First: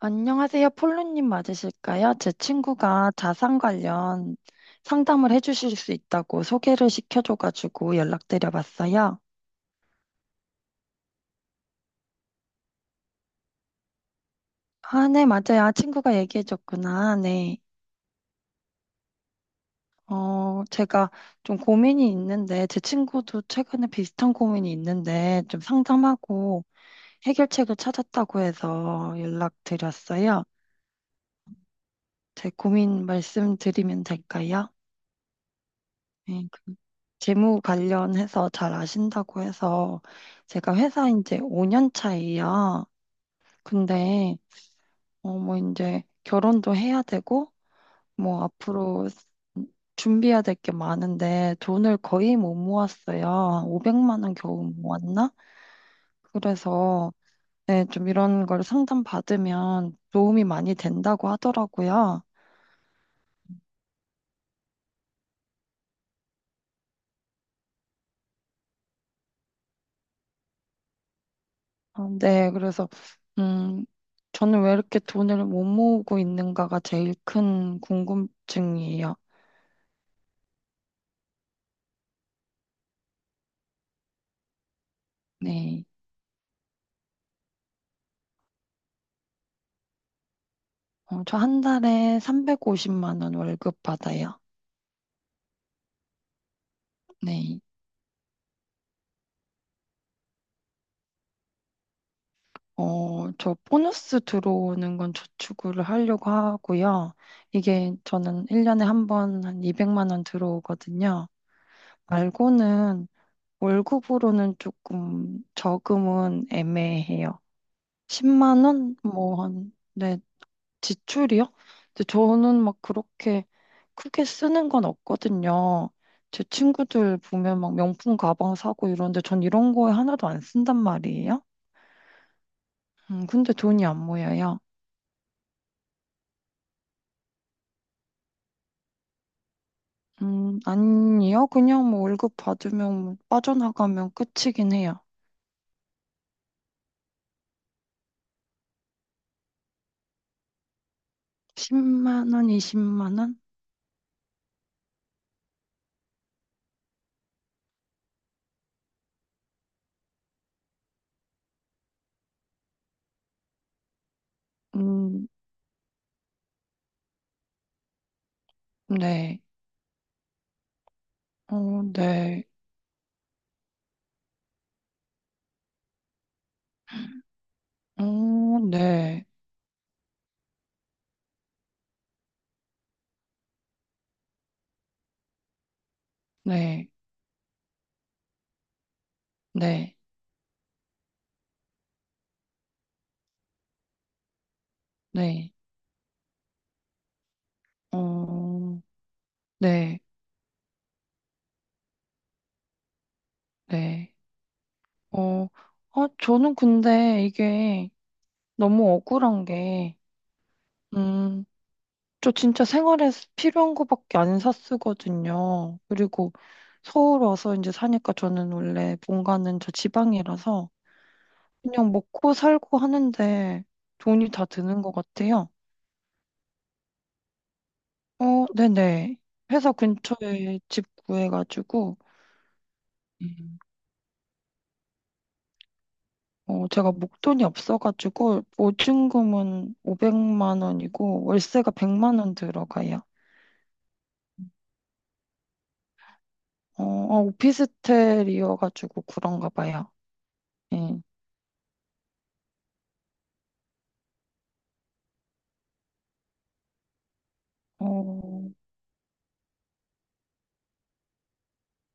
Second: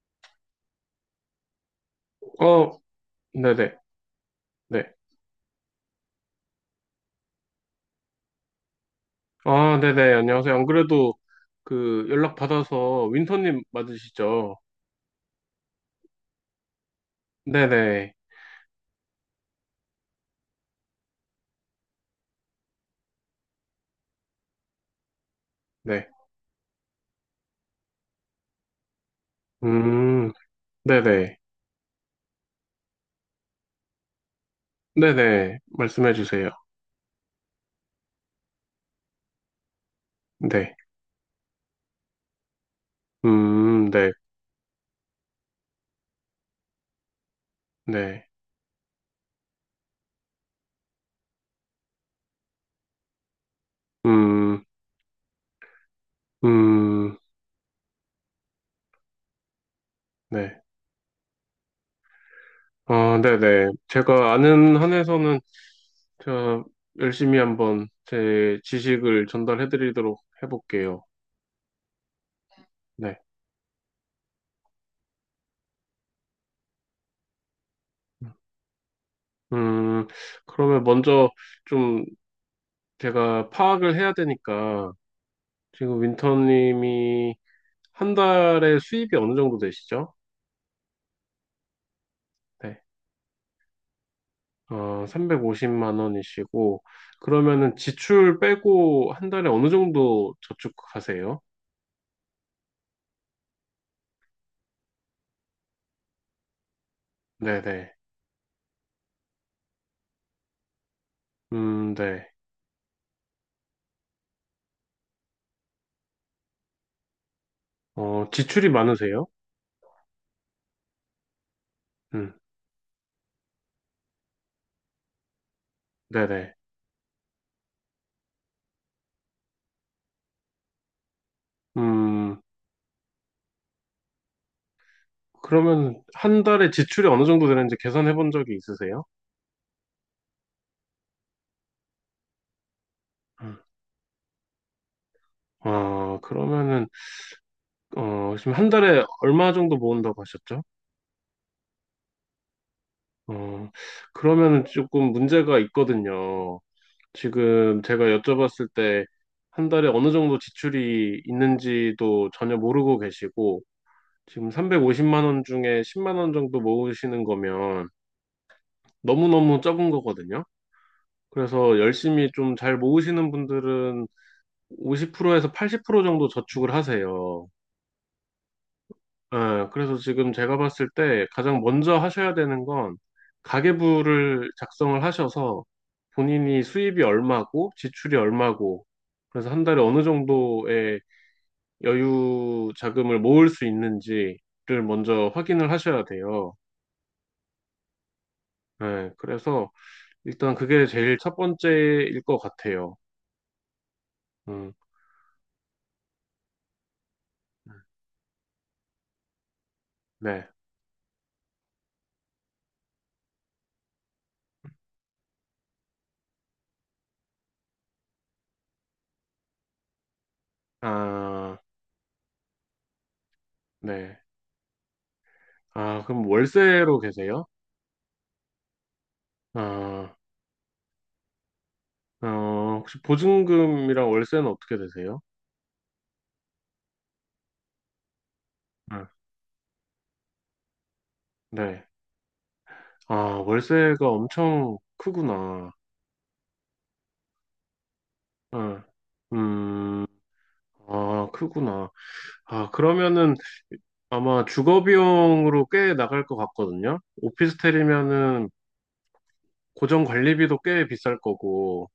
안녕하세요. 폴로님 맞으실까요? 제 어, 친구가 자산 네네, 관련 네. 상담을 해주실 수 있다고 소개를 시켜줘가지고 연락드려봤어요. 아, 네네, 안녕하세요. 안 그래도 그 연락 받아서 윈터님 맞으시죠? 아, 네, 맞아요. 아, 친구가 얘기해줬구나. 네. 네네, 제가 좀 고민이 있는데, 제 친구도 최근에 비슷한 고민이 있는데, 좀 네. 상담하고 해결책을 찾았다고 해서 음, 연락드렸어요. 네네, 제 고민 말씀드리면 될까요? 네네, 말씀해 네, 주세요. 그 재무 관련해서 잘 아신다고 해서 제가 네. 회사 이제 5년 차예요. 네, 근데 뭐 이제 결혼도 해야 되고 네. 뭐 앞으로 준비해야 될 게 많은데 돈을 거의 못 모았어요. 500만 원 음, 겨우 모았나? 그래서 음, 네, 좀 이런 걸 상담 받으면 도움이 네. 많이 된다고 하더라고요. 아, 네네. 제가 아는 한에서는 제가 열심히 한번 제 지식을 전달해 드리도록 해볼게요. 아, 네, 그래서, 네. 음, 저는 왜 이렇게 돈을 못 모으고 있는가가 제일 큰 궁금증이에요. 음, 그러면 먼저 좀 제가 파악을 해야 되니까 네. 지금 윈터님이 한 달에 수입이 어느 정도 되시죠? 저 한 달에 네. 350만 원 월급 받아요. 350만 원이시고 네. 그러면은 지출 빼고 한 달에 어느 정도 저축하세요? 저 보너스 들어오는 건 저축을 하려고 하고요. 이게 네네. 저는 1년에 한 번 한 200만 원 들어오거든요. 네. 말고는 월급으로는 조금 저금은 애매해요. 10만 지출이 원? 많으세요? 뭐 네, 지출이요? 근데 음, 저는 막 그렇게 크게 쓰는 건 없거든요. 제 네네. 친구들 보면 막 명품 가방 사고 이러는데 전 이런 거에 하나도 안 쓴단 말이에요. 음, 근데 돈이 안 모여요. 그러면 한 달에 지출이 어느 정도 되는지 계산해 본 적이 있으세요? 아니요. 그냥 뭐 월급 받으면 뭐 음. 빠져나가면 끝이긴 해요. 그러면은 지금 한 달에 얼마 정도 모은다고 하셨죠? 10만 원, 20만 원? 어, 그러면은 조금 문제가 있거든요. 지금 제가 여쭤봤을 때 한 달에 어느 정도 지출이 있는지도 전혀 모르고 계시고, 지금 350만 음, 원 중에 10만 원 정도 모으시는 거면 네. 너무너무 적은 거거든요. 그래서 열심히 네. 좀 잘 모으시는 분들은 50%에서 80% 정도 저축을 하세요. 어, 네. 예, 그래서 지금 제가 봤을 때 가장 먼저 하셔야 되는 건 가계부를 작성을 하셔서 본인이 네. 수입이 얼마고 지출이 얼마고 그래서 한 달에 네. 어느 정도의 여유 자금을 모을 수 있는지를 먼저 네. 확인을 하셔야 돼요. 어, 예, 그래서 네. 일단 그게 제일 첫 번째일 것 같아요. 네. 음, 어, 아, 저는 근데 이게 너무 억울한 게, 네. 음, 저 진짜 생활에 필요한 거밖에 안 샀거든요. 그리고 서울 와서 이제 사니까 저는 원래 본가는 저 지방이라서 아, 그냥 먹고 살고 하는데 네. 돈이 다 드는 것 같아요. 아, 그럼 월세로 계세요? 네네. 회사 아, 근처에 집 구해가지고, 어, 혹시 음. 보증금이랑 월세는 어떻게 되세요? 제가 목돈이 없어가지고 응, 보증금은 500만 원이고 월세가 네. 100만 원 들어가요. 아, 월세가 엄청 크구나. 응, 오피스텔이어가지고 그런가 봐요. 음, 예. 아, 크구나. 아, 그러면은 아마 주거 비용으로 꽤 나갈 것 같거든요. 오피스텔이면은 어, 고정 관리비도 꽤 비쌀 거고,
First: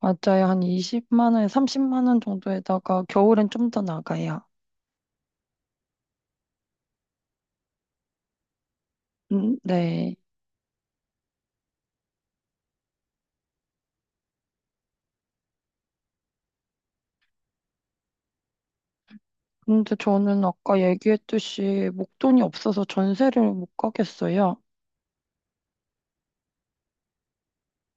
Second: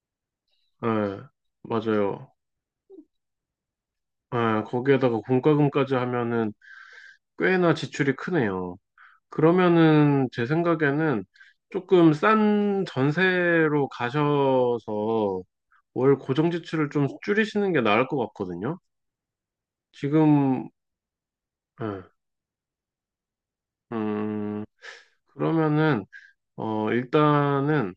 맞아요. 한 예, 20만 원, 30만 원 맞아요. 정도에다가 겨울엔 좀 더 나가요. 예, 거기에다가 공과금까지 하면은 꽤나 지출이 크네요. 네. 그러면은 제 생각에는 조금 싼 전세로 가셔서 월 고정 지출을 좀 줄이시는 게 나을 것 같거든요. 근데 저는 지금, 아까 얘기했듯이 예, 목돈이 없어서 전세를 못 가겠어요. 음, 그러면은, 일단은,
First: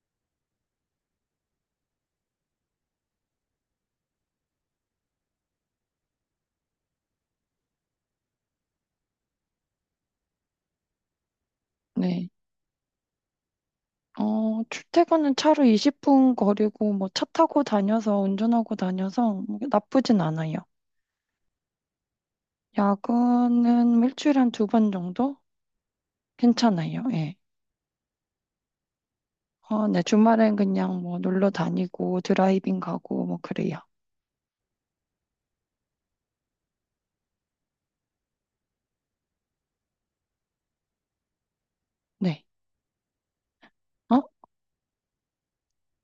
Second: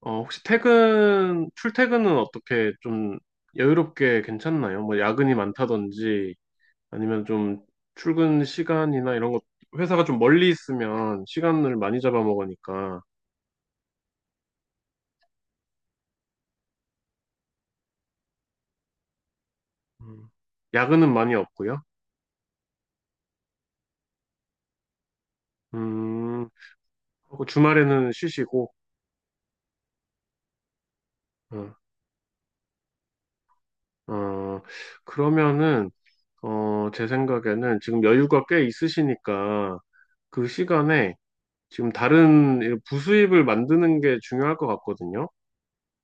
혹시 퇴근, 출퇴근은 어떻게 좀 여유롭게 괜찮나요? 뭐 야근이 많다든지, 아니면 좀 출근 시간이나 이런 것, 회사가 좀 멀리 있으면 시간을 많이 네. 잡아먹으니까, 출퇴근은 차로 20분 거리고 뭐 차 타고 다녀서 운전하고 다녀서 나쁘진 음, 않아요. 야근은 많이 없고요. 야근은 일주일에 한 두 번 정도? 음, 괜찮아요. 예. 그리고 주말에는 쉬시고, 네, 주말엔 그냥 뭐 놀러 어, 다니고 드라이빙 가고 뭐 그래요. 어, 그러면은, 제 생각에는 지금 여유가 꽤 있으시니까 그 시간에 지금 네. 다른 부수입을 만드는 게 어? 중요할 것 같거든요.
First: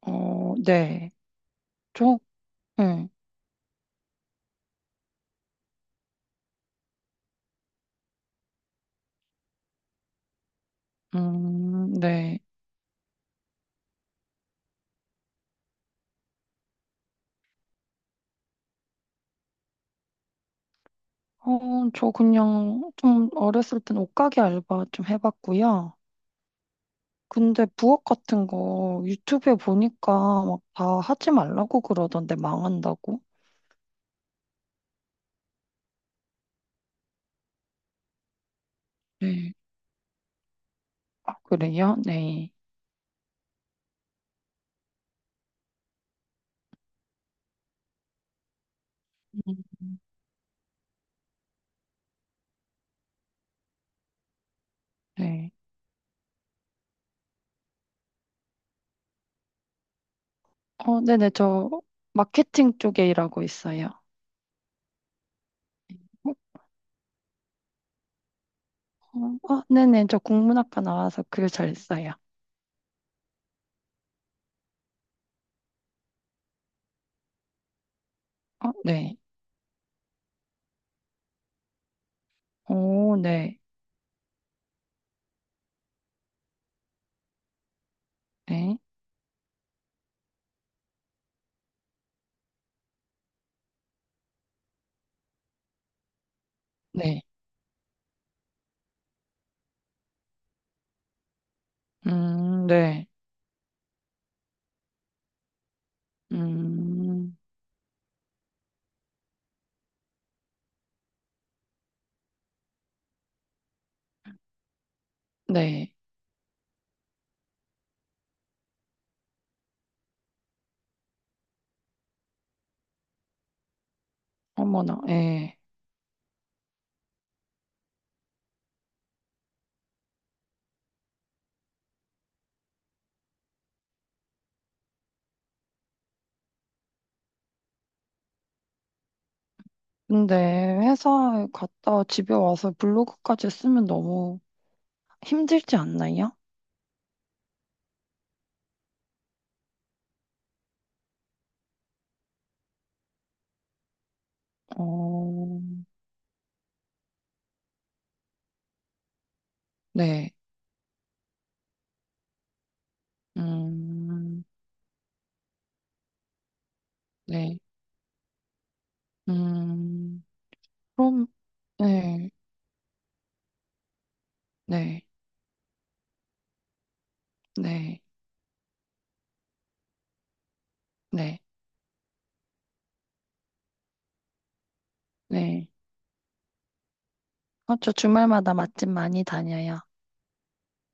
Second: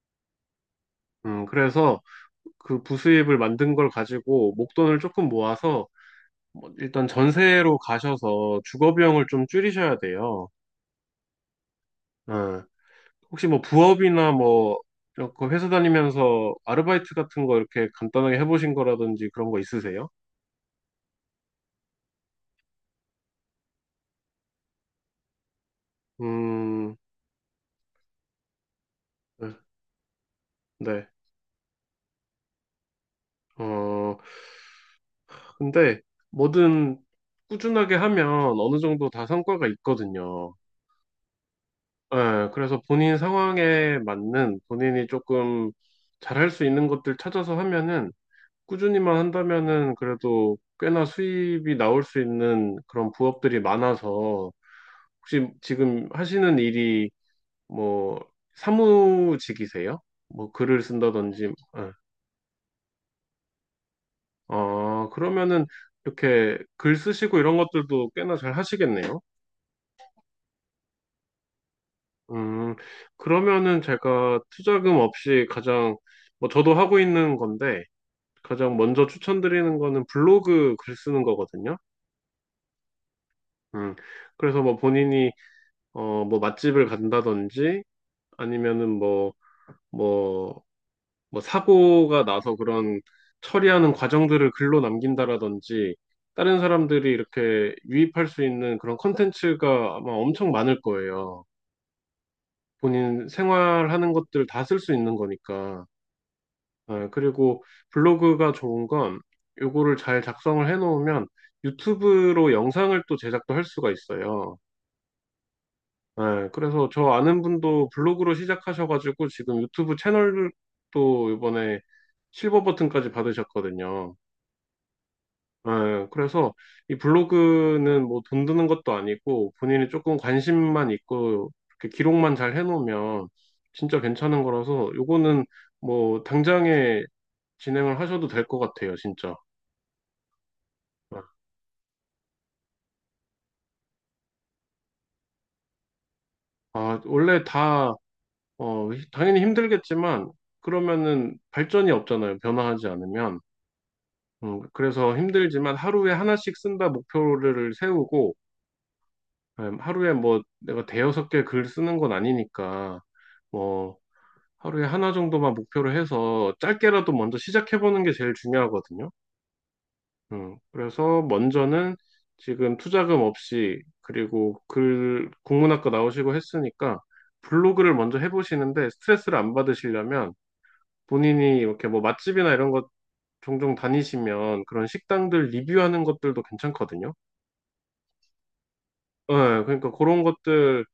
네. 그래서 저, 그 응. 부수입을 만든 걸 가지고 목돈을 조금 모아서 뭐 일단 전세로 가셔서 주거 비용을 좀 줄이셔야 돼요. 네. 어, 혹시 뭐 부업이나 뭐 이렇게 회사 다니면서 아르바이트 같은 거 이렇게 간단하게 해보신 거라든지 그런 거 있으세요? 저 그냥 좀 어렸을 땐 옷가게 알바 좀 해봤고요. 음, 근데 부업 같은 거 네. 유튜브에 보니까 막 다 네. 하지 말라고 그러던데 망한다고. 어, 근데 뭐든 꾸준하게 하면 어느 정도 다 네. 성과가 있거든요. 아, 그래요? 예, 네. 그래서 본인 상황에 맞는 본인이 조금 잘할 수 있는 것들 찾아서 하면은 꾸준히만 음, 한다면은 그래도 꽤나 수입이 나올 수 있는 그런 부업들이 많아서 혹시 네. 지금 하시는 일이 뭐 사무직이세요? 뭐 글을 네네. 쓴다든지, 저 예. 마케팅 쪽에 일하고 있어요. 아, 그러면은 이렇게 글 쓰시고 이런 것들도 꽤나 잘 하시겠네요. 네네. 저 국문학과 나와서 글 잘 써요. 음, 그러면은 제가 투자금 없이 가장, 뭐 저도 하고 있는 건데, 가장 먼저 네. 추천드리는 거는 블로그 글 쓰는 거거든요. 오, 네. 음, 그래서 뭐 본인이, 뭐 맛집을 간다든지, 네. 아니면은 뭐, 뭐 사고가 나서 그런 처리하는 과정들을 글로 남긴다라든지, 다른 사람들이 네. 이렇게 유입할 수 있는 그런 컨텐츠가 아마 엄청 많을 거예요. 네. 본인 생활하는 것들 다 쓸 수 있는 거니까. 네, 음, 그리고 블로그가 좋은 건 요거를 잘 작성을 해놓으면 유튜브로 영상을 또 제작도 할 수가 있어요. 네. 네, 그래서 저 아는 분도 블로그로 시작하셔가지고 지금 유튜브 채널도 이번에 실버 버튼까지 받으셨거든요. 어머나, 예. 네, 그래서 이 블로그는 뭐 돈 드는 것도 아니고 본인이 조금 관심만 있고 이렇게 기록만 잘 해놓으면 진짜 괜찮은 거라서 요거는 뭐 당장에 진행을 하셔도 될 것 같아요, 진짜. 근데 회사에 갔다 집에 와서 블로그까지 쓰면 너무 힘들지 않나요? 아, 원래 다, 당연히 힘들겠지만, 그러면은 발전이 없잖아요. 변화하지 않으면. 그래서 어, 힘들지만 하루에 하나씩 쓴다 목표를 세우고, 하루에 네. 뭐 내가 대여섯 개 글 쓰는 건 아니니까, 뭐 음, 하루에 하나 정도만 목표를 해서 짧게라도 먼저 네. 시작해보는 게 제일 중요하거든요. 음, 그래서 그럼, 먼저는 네. 지금 투자금 없이 그리고 네. 글 국문학과 나오시고 했으니까 블로그를 네. 먼저 해보시는데 스트레스를 안 받으시려면 네. 본인이 이렇게 뭐 맛집이나 이런 것 종종 다니시면 그런 식당들 네. 리뷰하는 것들도 괜찮거든요. 저 주말마다 맛집 많이 네, 다녀요. 그러니까 그런 것들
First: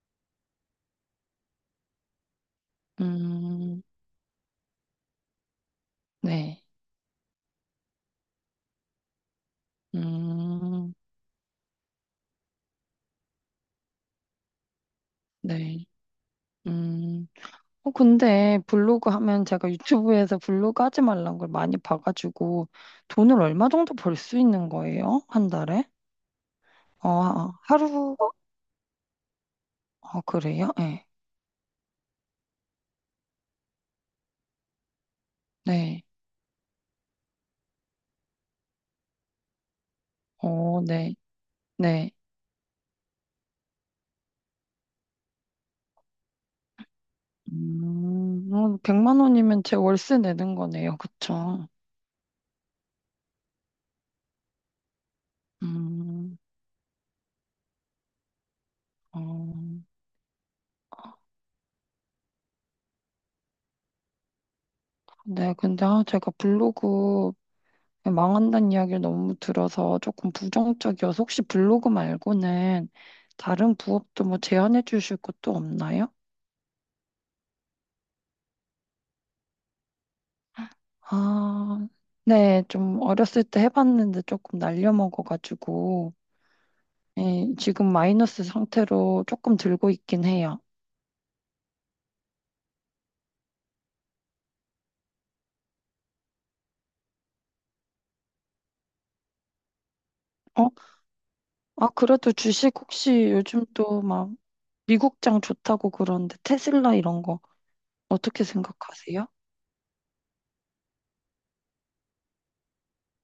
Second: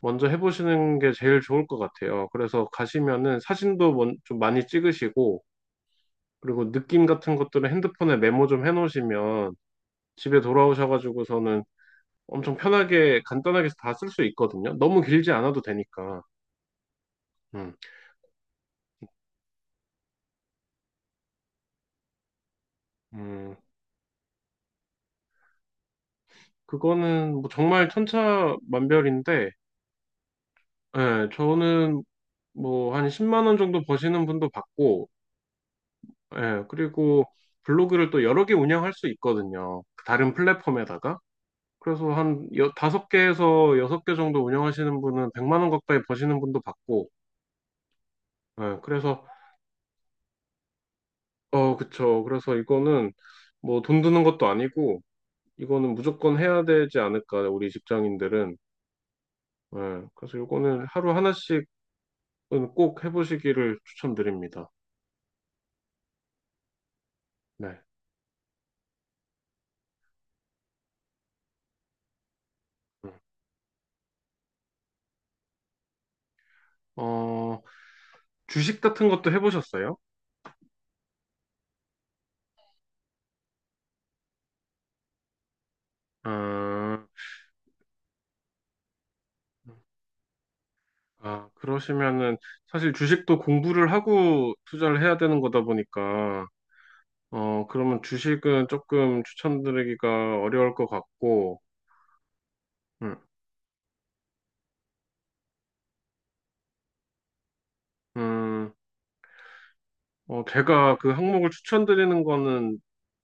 먼저 해보시는 게 제일 좋을 것 같아요. 그래서 가시면은 음, 사진도 좀 많이 찍으시고 네. 그리고 느낌 같은 것들은 핸드폰에 메모 좀 해놓으시면 집에 음, 돌아오셔가지고서는 엄청 편하게 간단하게 다 쓸 수 있거든요. 너무 길지 않아도 네. 되니까. 음, 음, 근데 블로그 하면 제가 유튜브에서 블로그 하지 말란 걸 많이 봐가지고 돈을 음, 얼마 정도 벌 수 있는 거예요? 한 달에? 그거는 뭐 아, 정말 천차만별인데, 그래요? 네. 예, 저는 뭐 한 10만 원 정도 버시는 분도 봤고, 네. 예, 그리고 블로그를 또 여러 개 운영할 수 있거든요. 그 다른 네. 플랫폼에다가. 그래서 네. 한 다섯 개에서 여섯 개 정도 운영하시는 분은 100만 원 가까이 버시는 분도 봤고, 예, 100만 그래서, 원이면 제 월세 내는 거네요. 그쵸? 그쵸. 그래서 이거는 뭐 돈 드는 것도 아니고, 이거는 음, 무조건 해야 되지 않을까, 우리 직장인들은. 어, 예, 그래서 이거는 하루 하나씩은 꼭 해보시기를 추천드립니다. 네. 근데 아, 제가 블로그 네. 망한다는 이야기를 너무 들어서 조금 부정적이어서 혹시 블로그 말고는 음. 다른 부업도 뭐 제안해 주실 것도 없나요? 어, 주식 같은 것도 해보셨어요? 아, 네, 좀 어렸을 때 해봤는데 조금 날려먹어가지고, 아, 예, 지금 마이너스 상태로 조금 들고 있긴 해요. 아, 그러시면은 사실 주식도 공부를 하고 투자를 해야 되는 거다 보니까, 그러면 주식은 조금 추천드리기가 어? 어려울 것 같고, 아, 그래도 주식 음, 혹시 요즘 또 막 미국장 좋다고 그러는데 테슬라 이런 거 어떻게 음, 생각하세요? 제가 그 항목을 추천드리는 거는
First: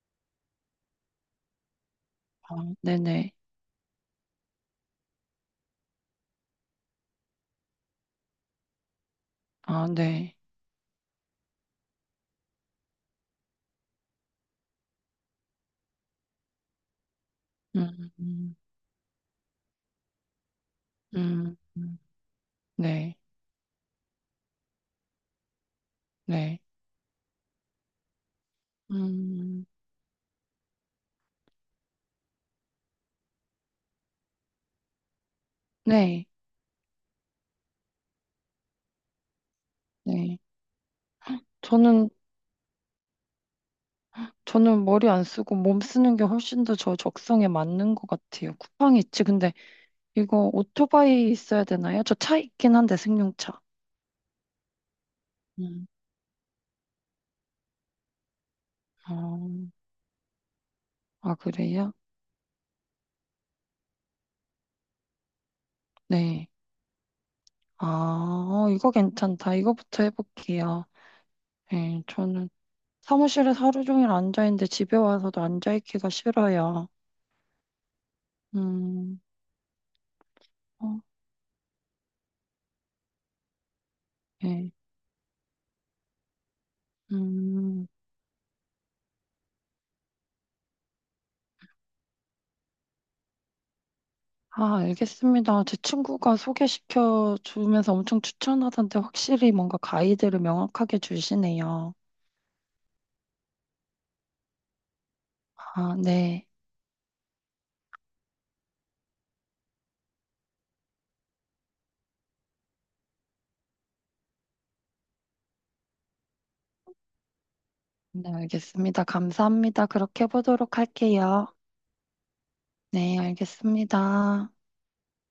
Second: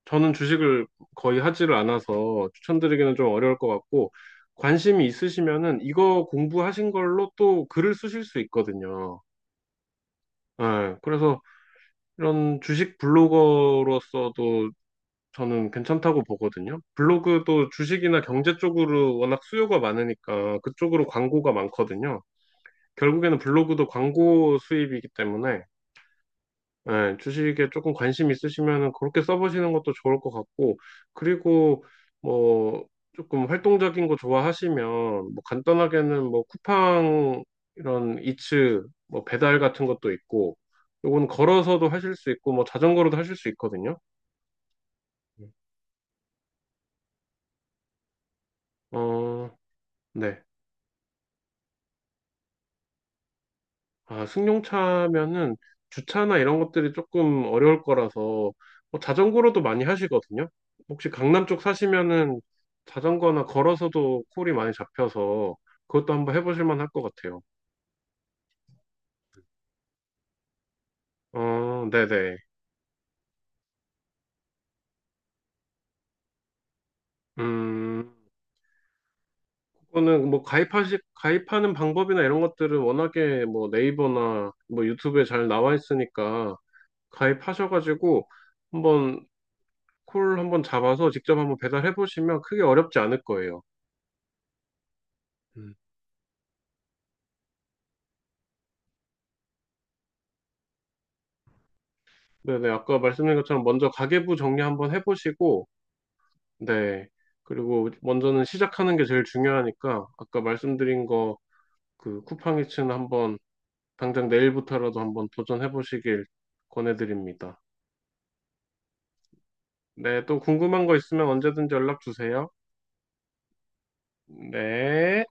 저는 주식을 거의 하지를 않아서 아, 추천드리기는 좀 네네. 어려울 것 같고 관심이 있으시면은 이거 공부하신 걸로 또 글을 쓰실 수 있거든요. 아, 네. 예, 그래서 이런 주식 블로거로서도 저는 괜찮다고 보거든요. 블로그도 음, 주식이나 음, 경제 쪽으로 워낙 수요가 많으니까 그쪽으로 광고가 음, 음, 많거든요. 네. 결국에는 블로그도 광고 수입이기 때문에 네. 예, 주식에 조금 관심 있으시면은 그렇게 음, 써보시는 것도 좋을 것 같고, 그리고 뭐 조금 활동적인 거 좋아하시면 뭐 간단하게는 네. 뭐 쿠팡 이런 이츠 뭐 배달 같은 것도 네. 있고, 요건 걸어서도 저는, 하실 수 있고, 뭐 자전거로도 하실 수 있거든요. 저는 머리 안 쓰고 몸 쓰는 게 훨씬 더 저 적성에 맞는 것 같아요. 쿠팡 있지. 근데 어, 네. 이거 오토바이 있어야 되나요? 저 차 있긴 한데, 승용차. 아, 승용차면은 음, 주차나 이런 것들이 조금 어려울 거라서 뭐 어, 자전거로도 많이 하시거든요. 혹시 아, 강남 쪽 그래요? 사시면은 자전거나 걸어서도 콜이 많이 잡혀서 그것도 한번 네. 해보실 만할 것 같아요. 아, 이거 괜찮다. 이거부터 해볼게요. 어, 네, 네네. 저는 사무실에서 하루 종일 앉아있는데 집에 와서도 앉아있기가 싫어요. 음, 음, 그거는 뭐 어, 가입하는 방법이나 이런 것들은 워낙에 뭐 네이버나 네. 뭐 유튜브에 잘 나와 있으니까 음. 가입하셔가지고 한번 콜 한번 잡아서 직접 한번 배달해 보시면 크게 어렵지 않을 거예요. 아, 알겠습니다. 음. 제 친구가 소개시켜 주면서 엄청 추천하던데 확실히 뭔가 가이드를 명확하게 주시네요. 네네, 아까 말씀드린 것처럼 먼저 가계부 정리 한번 해보시고, 아, 네. 네. 그리고 먼저는 시작하는 게 제일 중요하니까, 아까 말씀드린 거, 그 쿠팡이츠는 한번, 당장 내일부터라도 한번 도전해보시길 권해드립니다. 네, 알겠습니다. 감사합니다. 그렇게 네, 또 해보도록 궁금한 거 있으면 할게요. 언제든지 연락 주세요. 네, 알겠습니다. 네.